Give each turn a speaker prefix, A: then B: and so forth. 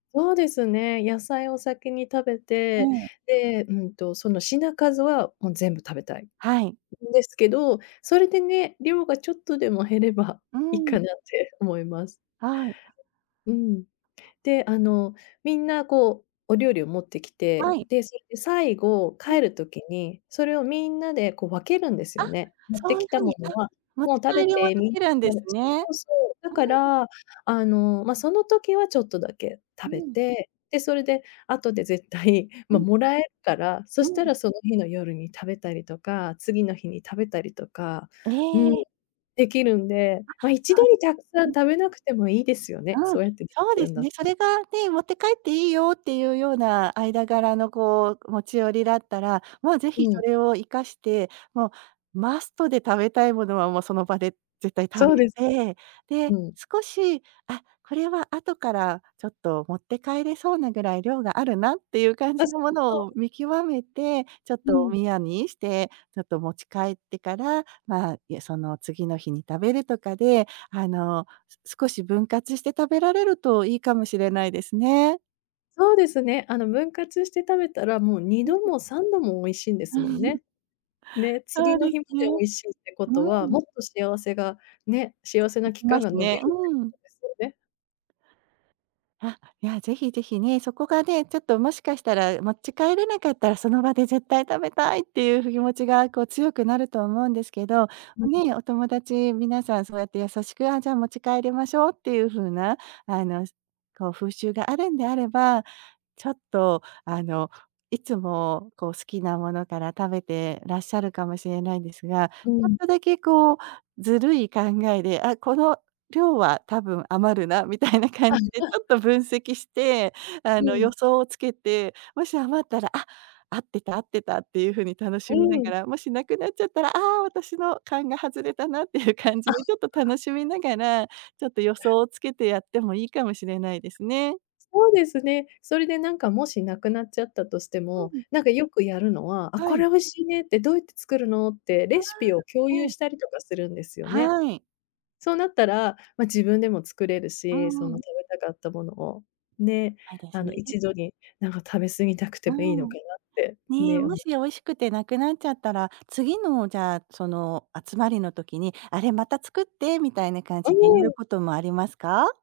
A: そうですね。野菜を先に食べ
B: え
A: て、
B: え。
A: で、うんと、その品数はもう全部食べたいん
B: はい。
A: ですけど、それでね、量がちょっとでも減れば
B: う
A: いっ
B: ん。
A: かなって思います。
B: はい。
A: うん。で、あの、みんなこうお料理を持ってき
B: は
A: て、
B: い。
A: で、それで、最後
B: うん。
A: 帰る時に、それをみんなでこう分けるんです
B: あ、
A: よね、持って
B: そうい
A: き
B: う
A: た
B: ふう
A: も
B: に、
A: の
B: あ、
A: は。
B: 持
A: もう
B: ち
A: 食べ
B: 帰りも
A: て
B: で
A: みん
B: きるんで
A: なで
B: す
A: [unintelligible] そ
B: ね。うー
A: うそう、だか
B: ん。
A: ら、あの、ま、その時はちょっとだけ
B: う
A: 食べ
B: ん。
A: て、で、それで後で絶対、
B: う
A: ま、
B: ん。
A: もらえ、から、そ
B: う
A: した
B: ん。
A: らその日の夜に食べたりとか、次の日に食べたりとかうん、
B: え。
A: できるんで、ま、一
B: あ、
A: 度
B: そ
A: に
B: うで
A: たくさ
B: う
A: ん
B: ん。
A: 食べなくてもいいですよね。
B: うん、
A: そうやってでき
B: そうで
A: るん
B: す
A: だ
B: ね。
A: と。
B: それがね、持って帰っていいよっていうような間柄のこう持ち寄りだったら、もうぜひ
A: う
B: そ
A: ん。
B: れを活かして、もうマストで食べたいものはもうその場で絶対食
A: そう
B: べ
A: です。
B: て、で、
A: うん。
B: 少し、あ、これは後から、ちょっと持って帰れそうなぐらい量があるなっていう感
A: あ、
B: じ
A: そ
B: のも
A: う
B: の
A: そ
B: を
A: う。
B: 見極めて、ちょっ
A: う
B: とお
A: ん。
B: みやにして、ちょっと持ち帰ってから、まあ、いや、その次の日に食べるとかで、あの、す少し分割して食べられるといいかもしれないですね。
A: そうですね。あの分割して食べたら、もうに
B: う
A: ど
B: ん。
A: も3度も美味しいんで
B: う
A: すもん
B: ん。
A: ね。ね、
B: そ
A: 次
B: う
A: の
B: で
A: 日ま
B: す
A: で
B: ね。
A: 美味しいってこと
B: う
A: は、
B: ん。
A: もっと幸せが、ね、幸せ
B: 続
A: な
B: き
A: 期
B: ま
A: 間
B: す
A: が伸び
B: ね、
A: るっていう
B: うん。
A: ことですよね。
B: あ、いやぜひぜひね、そこがね、ちょっともしかしたら持ち帰れなかったらその場で絶対食べたいっていうふ気持ちがこう、強くなると思うんですけど、お
A: [unintelligible]
B: ね、お友達皆さんそうやって優しく、あ、じゃあ持ち帰りましょうっていうふうなあの、すこう風習があるんであれば、ちょっとあの、いつもこう好きなものから食べてらっしゃるかもしれないんですが、ち
A: う
B: ょっ
A: ん。
B: とだけこうずるい考えで、あ、この量は多分余るなみたいな感
A: あ
B: じ
A: んち
B: でち
A: ゃ
B: ょっと分析して、あ
A: う
B: の、予
A: ん。
B: 想をつけて、もし余ったら「あ、合ってた合ってた」っていうふうに楽し
A: う
B: みなが
A: ん。
B: ら、もしなくなっちゃったら、「あ、私の勘が外れたな」っていう感じ
A: あ、。
B: でちょっと
A: [unintelligible]
B: 楽しみながら、ちょっと予
A: え。
B: 想をつけてやってもいいかもしれないですね。
A: そうですね。それでなんかもし、なくなっちゃったとして
B: う
A: も、
B: ん。
A: なんかよくやるのは「あ、
B: は
A: こ
B: い。
A: れ美味しいね」って、「どうやって作るの」って
B: あ
A: レシピを共
B: あ、
A: 有
B: ええ。
A: したりとかするんですよね。
B: はい。
A: そうなったら、ま、自分でも作れる
B: うー
A: し、その
B: ん。
A: 食べたかったものを、ね、
B: はいです
A: あの
B: ね。
A: 一度になんか食べ過ぎたく
B: う
A: てもいいの
B: ーん。
A: かなって
B: ね、
A: ね、お
B: も
A: も
B: しや美味しくてなくなっちゃったら、次のじゃあその集まりの時に「あれまた作って」みたいな感
A: う
B: じで言え
A: ー
B: る
A: ん。
B: こともありますか？